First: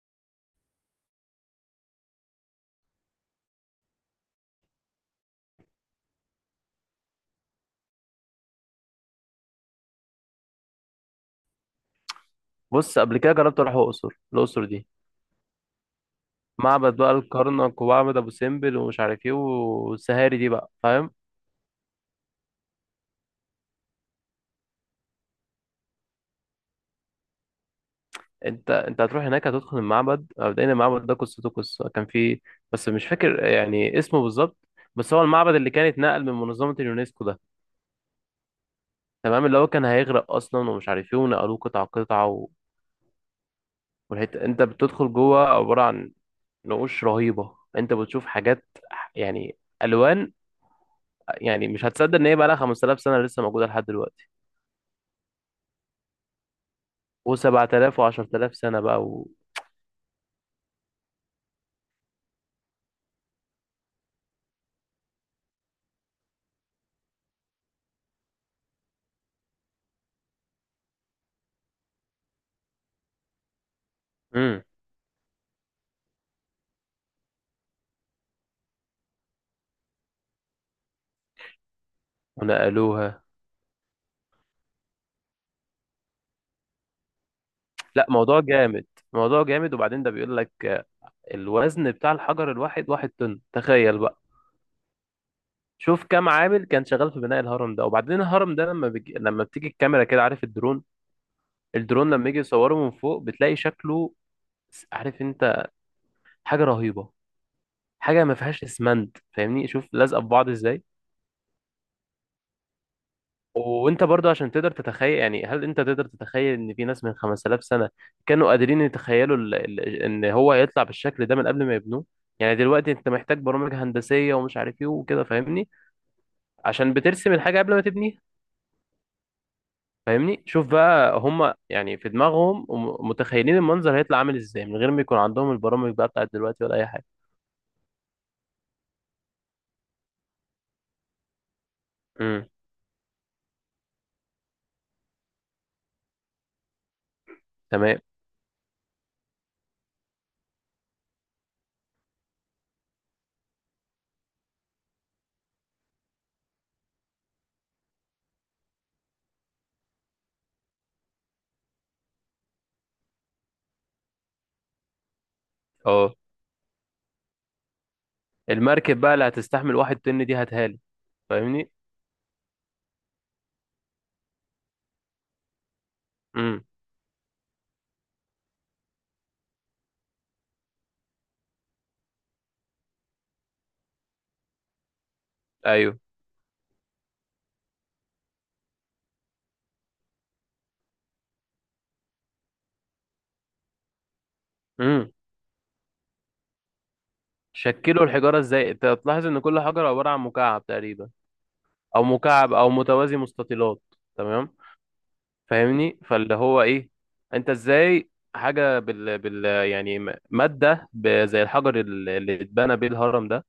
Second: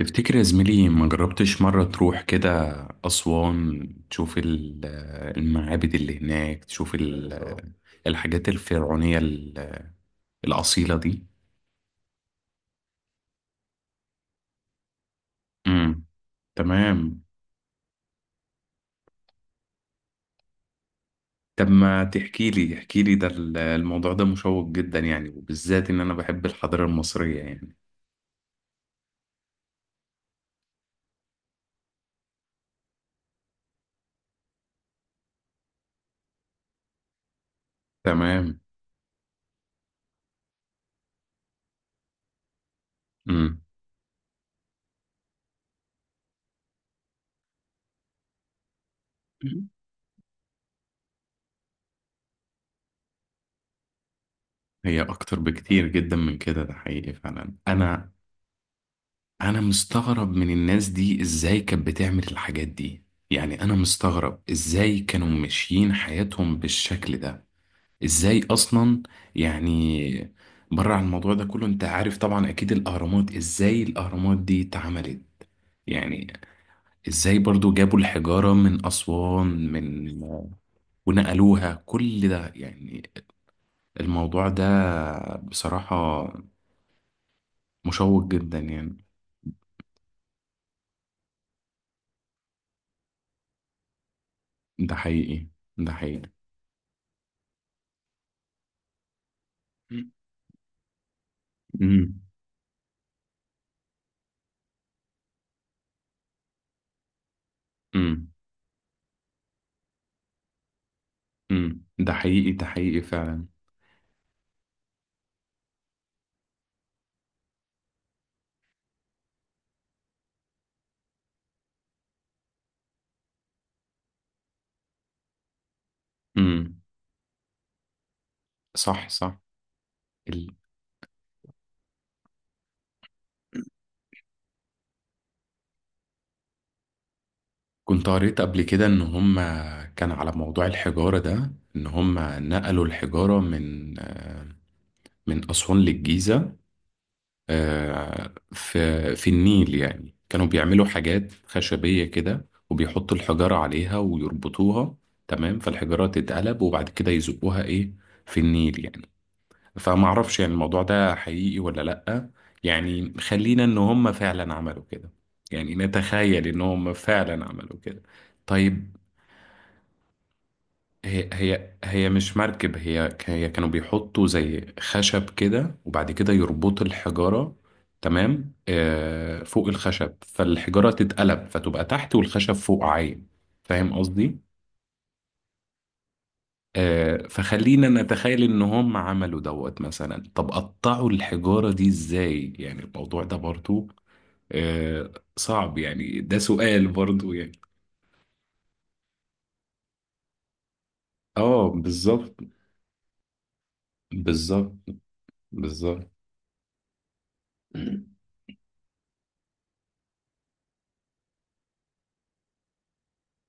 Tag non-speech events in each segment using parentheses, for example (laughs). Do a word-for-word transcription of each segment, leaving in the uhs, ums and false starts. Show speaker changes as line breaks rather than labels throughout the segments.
تفتكر يا زميلي ما جربتش مرة تروح كده أسوان تشوف ال- المعابد اللي هناك تشوف ال- الحاجات الفرعونية ال- الأصيلة دي.
بص، قبل كده جربت اروح الاقصر. الاقصر دي
امم
معبد بقى
تمام.
الكرنك ومعبد ابو سمبل ومش عارف ايه والسهاري دي بقى، فاهم؟
طب ما تحكي لي احكي لي ده ال- الموضوع ده مشوق جدا يعني، وبالذات إن أنا بحب الحضارة المصرية يعني.
انت انت هتروح هناك، هتدخل المعبد. مبدئيا المعبد ده قصته قصه كان فيه، بس مش فاكر يعني اسمه بالظبط. بس هو المعبد اللي كان اتنقل من منظمه اليونسكو ده.
تمام.
تمام اللي هو كان هيغرق اصلا ومش عارف ايه ونقلوه قطعه قطعه و...
امم.
والحته انت بتدخل جوه عباره عن نقوش رهيبه. انت بتشوف حاجات، يعني الوان، يعني مش هتصدق ان هي بقى لها خمس تلاف سنه لسه موجوده لحد دلوقتي.
هي أكتر بكتير جدا من كده، ده حقيقي فعلا.
و7000
أنا
و10000 سنة بقى و...
انا مستغرب من الناس دي ازاي كانت بتعمل الحاجات دي. يعني انا مستغرب ازاي كانوا ماشيين حياتهم بالشكل ده. ازاي اصلا يعني. بره عن الموضوع ده كله، انت عارف طبعا اكيد الاهرامات ازاي الاهرامات دي
مم.
اتعملت يعني. ازاي برضو جابوا الحجارة من اسوان، من ونقلوها، كل ده يعني.
ونقلوها.
الموضوع ده بصراحة
لا،
مشوق
موضوع
جدا
جامد.
يعني.
موضوع جامد. وبعدين ده بيقول لك، آه، الوزن بتاع الحجر الواحد واحد طن، تخيل بقى.
ده حقيقي. ده
شوف كم
حقيقي.
عامل كان شغال في بناء الهرم ده. وبعدين الهرم ده لما بيجي... لما بتيجي الكاميرا كده، عارف الدرون، الدرون
مم.
لما يجي يصوره من فوق بتلاقي شكله، عارف انت، حاجة رهيبة. حاجة
امم.
ما فيهاش اسمنت، فاهمني؟ شوف لازقة في بعض ازاي.
امم. ده حقيقي. ده حقيقي فعلا.
وانت برضو عشان تقدر تتخيل، يعني هل انت تقدر تتخيل ان في ناس من خمسة آلاف سنة كانوا قادرين يتخيلوا ال... ال... ان هو يطلع بالشكل ده من قبل ما يبنوه؟ يعني دلوقتي انت محتاج برامج هندسية ومش عارف ايه وكده، فاهمني؟
امم.
عشان بترسم الحاجة قبل ما تبنيها.
صح صح.
فاهمني؟
ال...
شوف بقى هم، يعني في دماغهم وم- متخيلين المنظر هيطلع عامل ازاي من غير ما يكون عندهم البرامج بقى بتاعت دلوقتي ولا اي حاجة.
كنت قريت قبل كده ان هم، كان على موضوع الحجارة ده، ان هم
امم.
نقلوا الحجارة من آه، من أسوان للجيزة.
تمام.
آه، في في النيل، يعني كانوا بيعملوا حاجات خشبية كده وبيحطوا الحجارة عليها ويربطوها. تمام، فالحجارة تتقلب وبعد كده يزقوها ايه في النيل يعني. فما اعرفش يعني الموضوع ده حقيقي ولا لأ. يعني خلينا ان هم فعلا عملوا كده، يعني
اه.
نتخيل ان هم فعلا عملوا كده. طيب.
المركب بقى اللي هتستحمل واحد طن دي هتهالي.
هي
فاهمني؟
هي هي مش مركب، هي ك- هي كانوا بيحطوا زي خشب كده وبعد كده
امم.
يربطوا الحجارة. تمام، آه، فوق الخشب فالحجارة تتقلب فتبقى تحت والخشب فوق عايم. فاهم قصدي؟
ايوه.
آه، فخلينا نتخيل ان هم عملوا دوت مثلا. طب قطعوا الحجارة دي ازاي؟ يعني الموضوع ده برضو آه،
امم.
صعب يعني، ده سؤال برضو يعني.
شكلوا الحجارة ازاي؟ انت هتلاحظ ان كل حجر عبارة عن مكعب تقريبا.
اه
او
بالظبط.
مكعب او متوازي مستطيلات. تمام.
بالظبط.
فاهمني؟
بالظبط.
فاللي هو ايه، انت ازاي حاجة بال, بال، يعني م- مادة ب- زي الحجر ال- اللي اتبنى بيه الهرم ده،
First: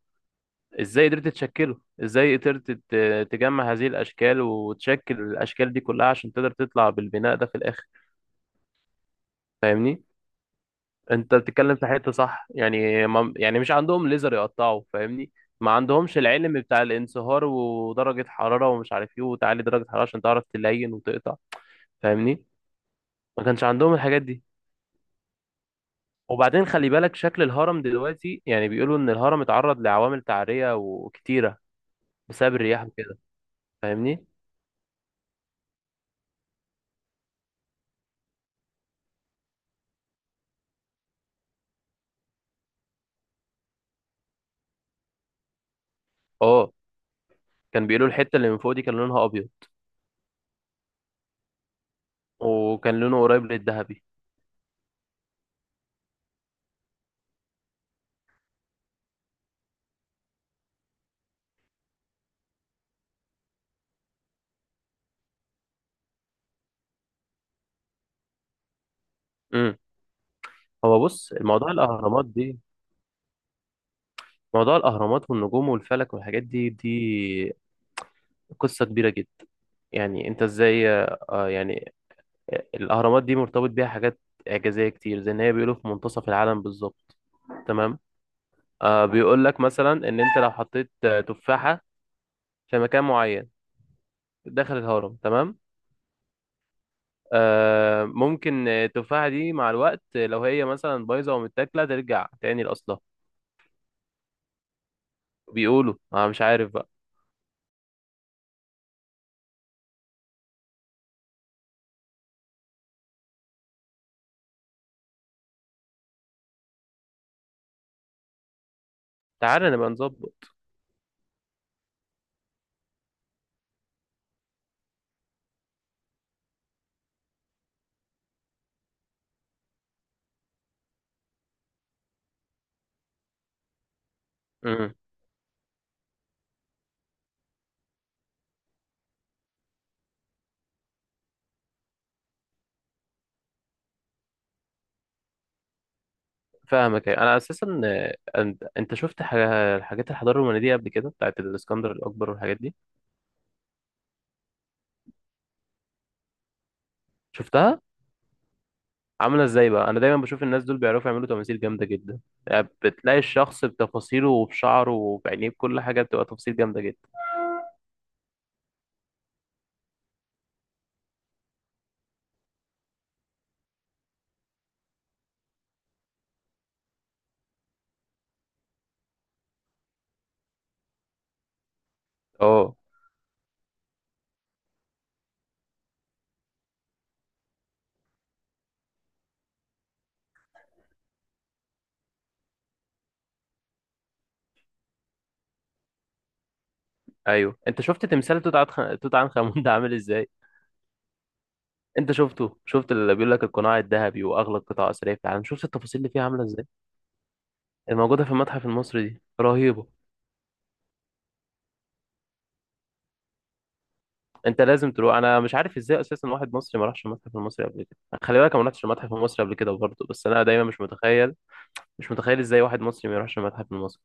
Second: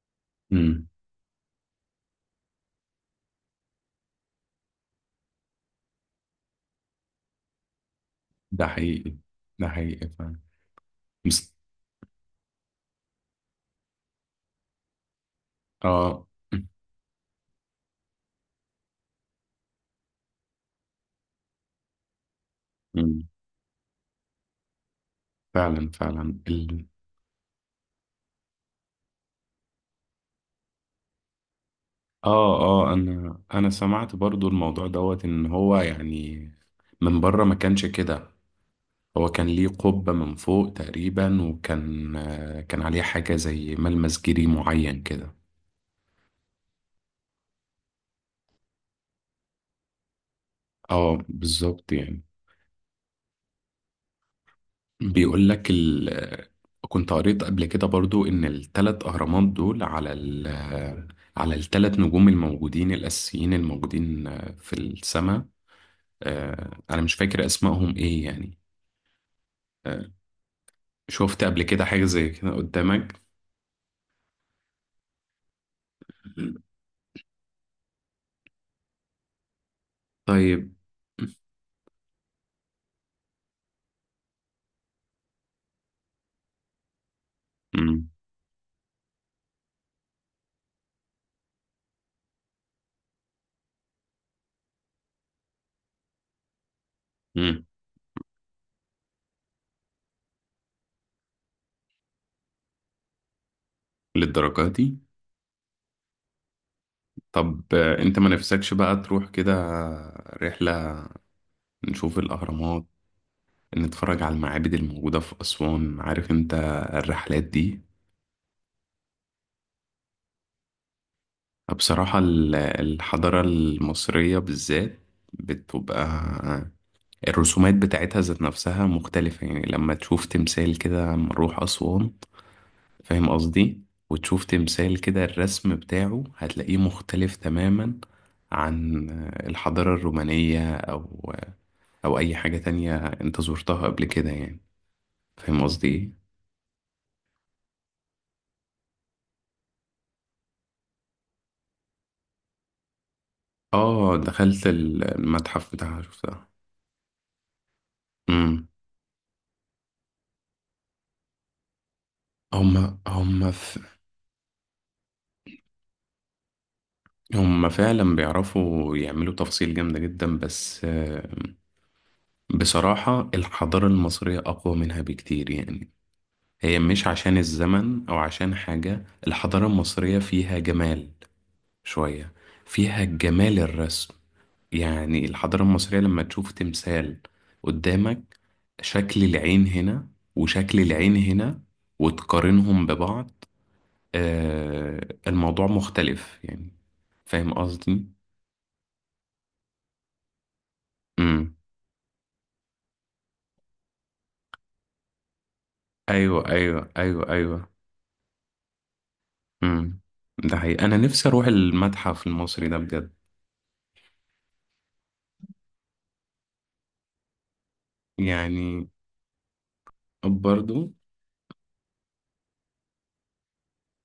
أمم،
ازاي قدرت تشكله؟ ازاي قدرت ت- تجمع هذه الاشكال وتشكل الاشكال دي كلها عشان تقدر تطلع بالبناء ده في الاخر؟
ده حقيقي. ده
فاهمني؟
حقيقي فعلا.
انت
مس-
بتتكلم في حته صح، يعني ما، يعني مش عندهم ليزر يقطعوا، فاهمني؟ ما عندهمش
اه.
العلم بتاع الانصهار ودرجه حراره ومش عارف ايه، وتعلي درجه حراره عشان تعرف تلين وتقطع. فاهمني؟
أمم،
ما كانش عندهم الحاجات دي.
فعلا فعلا.
وبعدين
ال...
خلي بالك شكل الهرم دلوقتي، يعني بيقولوا ان الهرم اتعرض لعوامل تعريه وكتيره بسبب
اه
الرياح
اه.
وكده.
انا انا سمعت
فاهمني؟
برضو الموضوع دوت، ان هو يعني من بره ما كانش كده. هو كان ليه قبة من فوق تقريبا، وكان آه، كان عليه حاجة زي ملمس جيري معين كده.
اه. كان بيقولوا الحته اللي من فوق دي كان لونها ابيض،
اه بالظبط يعني.
وكان لونه قريب للذهبي.
بيقول لك ال... آه، كنت قريت قبل كده برضو ان الثلاث اهرامات دول على ال... آه، على الثلاث نجوم الموجودين الاساسيين الموجودين آه، في السماء. آه، انا مش فاكر اسمائهم ايه يعني.
امم.
آه،
هو بص،
شفت قبل
موضوع
كده حاجة
الاهرامات
زي كده
دي،
قدامك؟
موضوع الأهرامات والنجوم والفلك والحاجات دي دي قصة كبيرة جدا. يعني انت
طيب.
ازاي، آه، يعني الاهرامات دي مرتبط بيها حاجات اعجازية كتير، زي ان هي بيقولوا في منتصف العالم بالظبط. تمام.
مم.
آه، بيقول لك مثلا ان انت لو حطيت، آه، تفاحة في مكان معين داخل الهرم، تمام،
مم.
آه، ممكن، آه، التفاحة دي مع الوقت، آه، لو هي مثلا بايظة ومتاكلة ترجع تاني لأصلها.
للدرجة دي؟
بيقولوا، انا مش عارف بقى.
طب آه، انت ما نفسكش بقى تروح كده رحلة، نشوف الأهرامات، نتفرج على المعابد الموجودة في أسوان، عارف انت الرحلات دي.
تعالى نبقى نظبط.
بصراحة ال- الحضارة المصرية بالذات بتبقى الرسومات بتاعتها ذات نفسها مختلفة يعني. لما تشوف تمثال كده لما نروح أسوان، فاهم قصدي، وتشوف
امم.
تمثال كده الرسم بتاعه هتلاقيه مختلف تماما عن الحضارة الرومانية أو او اي حاجة تانية انت زرتها قبل كده يعني. فاهم قصدي ايه.
فاهمك أيوة. انا اساسا، آه، انت انت شفت حاجة- حاجات الحضارة الرومانية دي قبل كده بتاعت الاسكندر الاكبر والحاجات دي؟
اه، دخلت ال- المتحف بتاعها، شفتها.
شفتها
امم.
عامله ازاي بقى؟ انا دايما بشوف الناس دول بيعرفوا يعملوا تماثيل جامده جدا. يعني
هما
بتلاقي
هما
الشخص
ف...
بتفاصيله وبشعره وبعينيه، بكل حاجه بتبقى تفاصيل جامده جدا.
هما فعلا بيعرفوا يعملوا تفاصيل جامدة جدا، بس آه، بصراحة الحضارة المصرية أقوى منها بكتير يعني. هي مش عشان الزمن أو عشان حاجة، الحضارة المصرية فيها جمال شوية،
اه.
فيها جمال الرسم يعني. الحضارة المصرية لما تشوف تمثال قدامك، شكل العين هنا وشكل العين هنا وتقارنهم ببعض، آه الموضوع مختلف يعني. فاهم
ايوت انت
قصدي؟
شفت تمثال توت عنخ توت عنخ امون ده عامل ازاي؟
امم.
انت شفته؟ شفت اللي بيقول لك القناع الذهبي واغلى قطع اثريه في العالم؟ شفت التفاصيل اللي فيها عامله
ايوه
ازاي؟
ايوه ايوه ايوه.
الموجوده في المتحف المصري دي رهيبه.
امم. ده حقيقي، انا نفسي اروح المتحف المصري ده بجد
انت لازم تروح. انا مش عارف ازاي اساسا واحد مصري ما راحش المتحف المصري قبل كده. خلي بالك انا ما رحتش
يعني.
المتحف المصري قبل كده برضه، بس انا دايما مش
برضو.
متخيل، مش متخيل ازاي واحد مصري ما يروحش المتحف المصري.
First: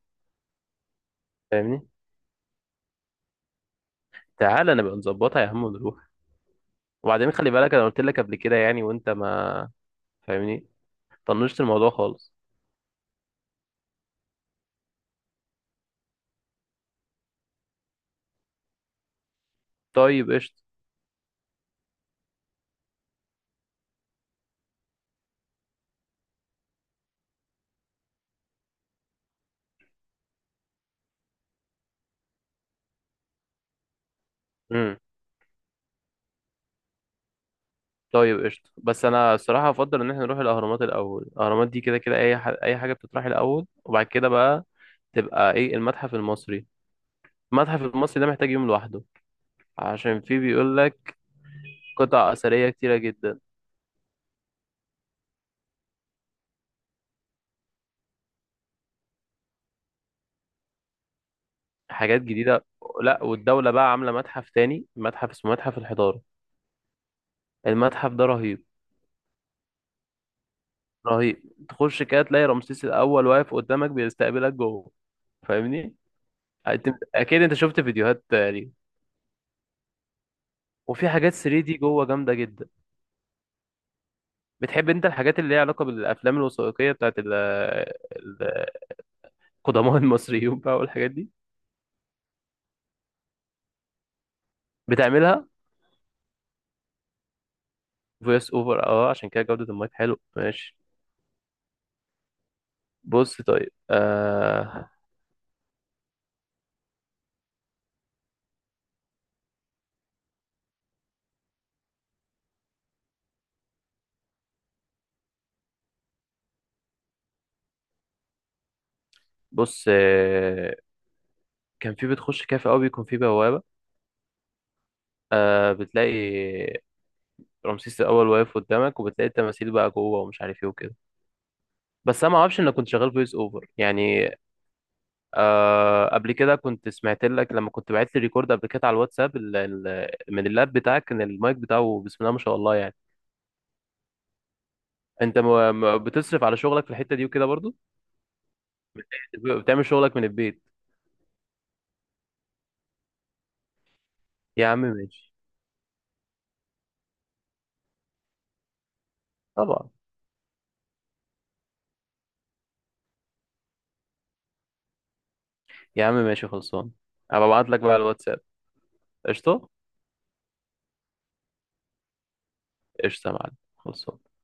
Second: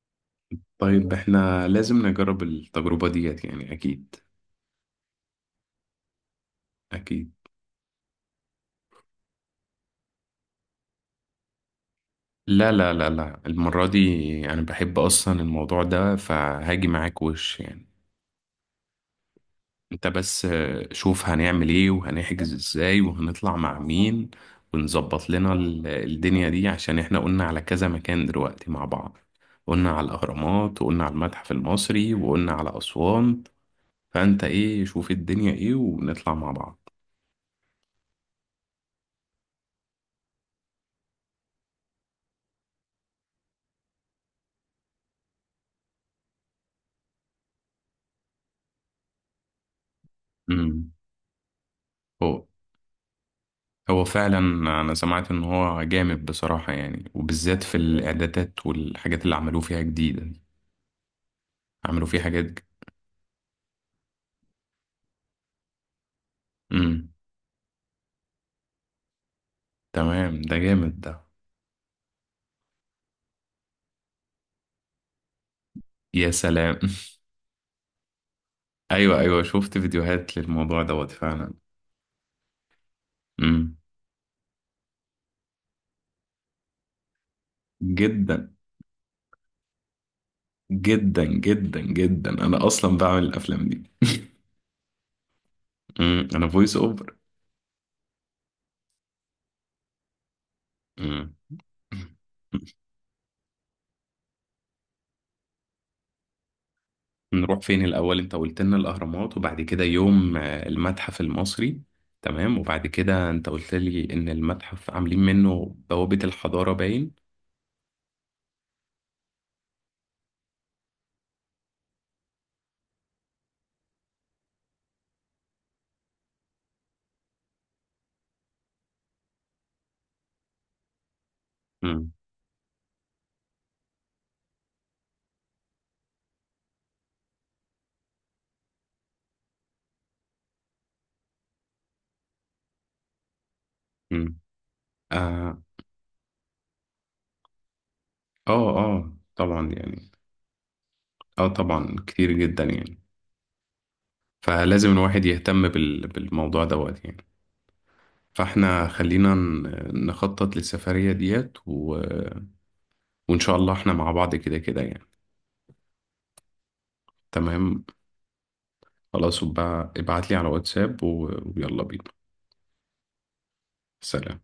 طيب احنا
فاهمني؟
لازم نجرب التجربة ديت يعني اكيد.
تعالى نبقى نظبطها يا عم ونروح.
اكيد.
وبعدين خلي بالك انا قلت لك قبل كده، يعني وانت ما، فاهمني، طنشت الموضوع خالص.
لا لا لا لا، المرة دي أنا بحب أصلا الموضوع ده، فهاجي معاك وش يعني. أنت
طيب
بس
قشطة.
آه، شوف هنعمل إيه وهنحجز إزاي وهنطلع مع مين، ونظبط لنا ال- الدنيا دي، عشان إحنا قلنا على كذا مكان دلوقتي مع بعض. قلنا على الأهرامات وقلنا على المتحف المصري وقلنا على أسوان. فأنت إيه،
امم.
شوف الدنيا إيه ونطلع مع بعض.
طيب قشطة. بس انا الصراحة افضل ان احنا نروح الاهرامات الاول. الاهرامات دي كده كده اي ح... اي حاجة بتطرح الاول، وبعد كده بقى تبقى ايه المتحف المصري. المتحف المصري ده محتاج يوم لوحده، عشان فيه بيقول
امم.
لك قطع اثرية كتيرة جدا.
هو فعلا، انا سمعت ان هو جامد بصراحة يعني، وبالذات في الاعدادات والحاجات اللي عملوه فيها جديدة دي. عملوا
حاجات
فيها حاجات ج-
جديدة. لا، والدولة بقى عاملة متحف تاني، متحف اسمه متحف الحضارة.
امم.
المتحف ده رهيب.
تمام، ده جامد ده.
رهيب. تخش كده تلاقي رمسيس الاول واقف قدامك بيستقبلك جوه. فاهمني؟
يا سلام.
أنت- اكيد انت شفت فيديوهات ليه.
(laughs) ايوه ايوه، شفت فيديوهات للموضوع
وفي
دوت
حاجات
فعلا.
3 دي جوه جامده جدا.
امم.
بتحب انت الحاجات اللي ليها علاقه بالافلام الوثائقيه بتاعت ال-
جدا
ال- القدماء (laughs) المصريين بقى والحاجات
جدا
دي.
جدا جدا، انا اصلا بعمل الافلام دي.
بتعملها
امم انا فويس اوفر.
فويس اوفر؟ اه، عشان كده جوده المايك حلو، ماشي.
امم.
بص طيب. آه
نروح فين الأول؟ أنت قلت لنا الأهرامات وبعد كده يوم آه، المتحف المصري. تمام، وبعد كده أنت قلت لي إن المتحف عاملين منه بوابة الحضارة باين.
بص، آه كان في، بتخش كافي قوي بيكون في بوابه. آه، بتلاقي رمسيس الأول واقف قدامك، وبتلاقي التماثيل بقى جوه ومش عارف ايه وكده.
مم.
بس انا ما اعرفش انك كنت شغال فويس اوفر يعني. آه، قبل كده كنت سمعت لك لما كنت بعت لي ريكورد قبل كده على الواتساب ال- ال- من اللاب بتاعك، كان المايك بتاعه بسم الله ما شاء الله يعني.
مم.
انت
آه.
م- م- بتصرف على شغلك في الحتة دي وكده برضو.
آه آه طبعا
بتعمل
يعني.
شغلك من البيت.
آه طبعا كتير جدا يعني.
يا عم
فلازم الواحد
ماشي.
يهتم بال... بالموضوع دوت يعني. فاحنا خلينا
طبعا.
ن- نخطط للسفرية ديت و... وإن شاء الله احنا مع بعض كده كده يعني.
يا عم ماشي، خلصان. هبقى ابعت لك
تمام،
بقى على الواتساب.
خلاص،
قشطه.
وبقى ابعت لي على واتساب و... ويلا بينا.
قشطه يا معلم، خلصان.
سلام.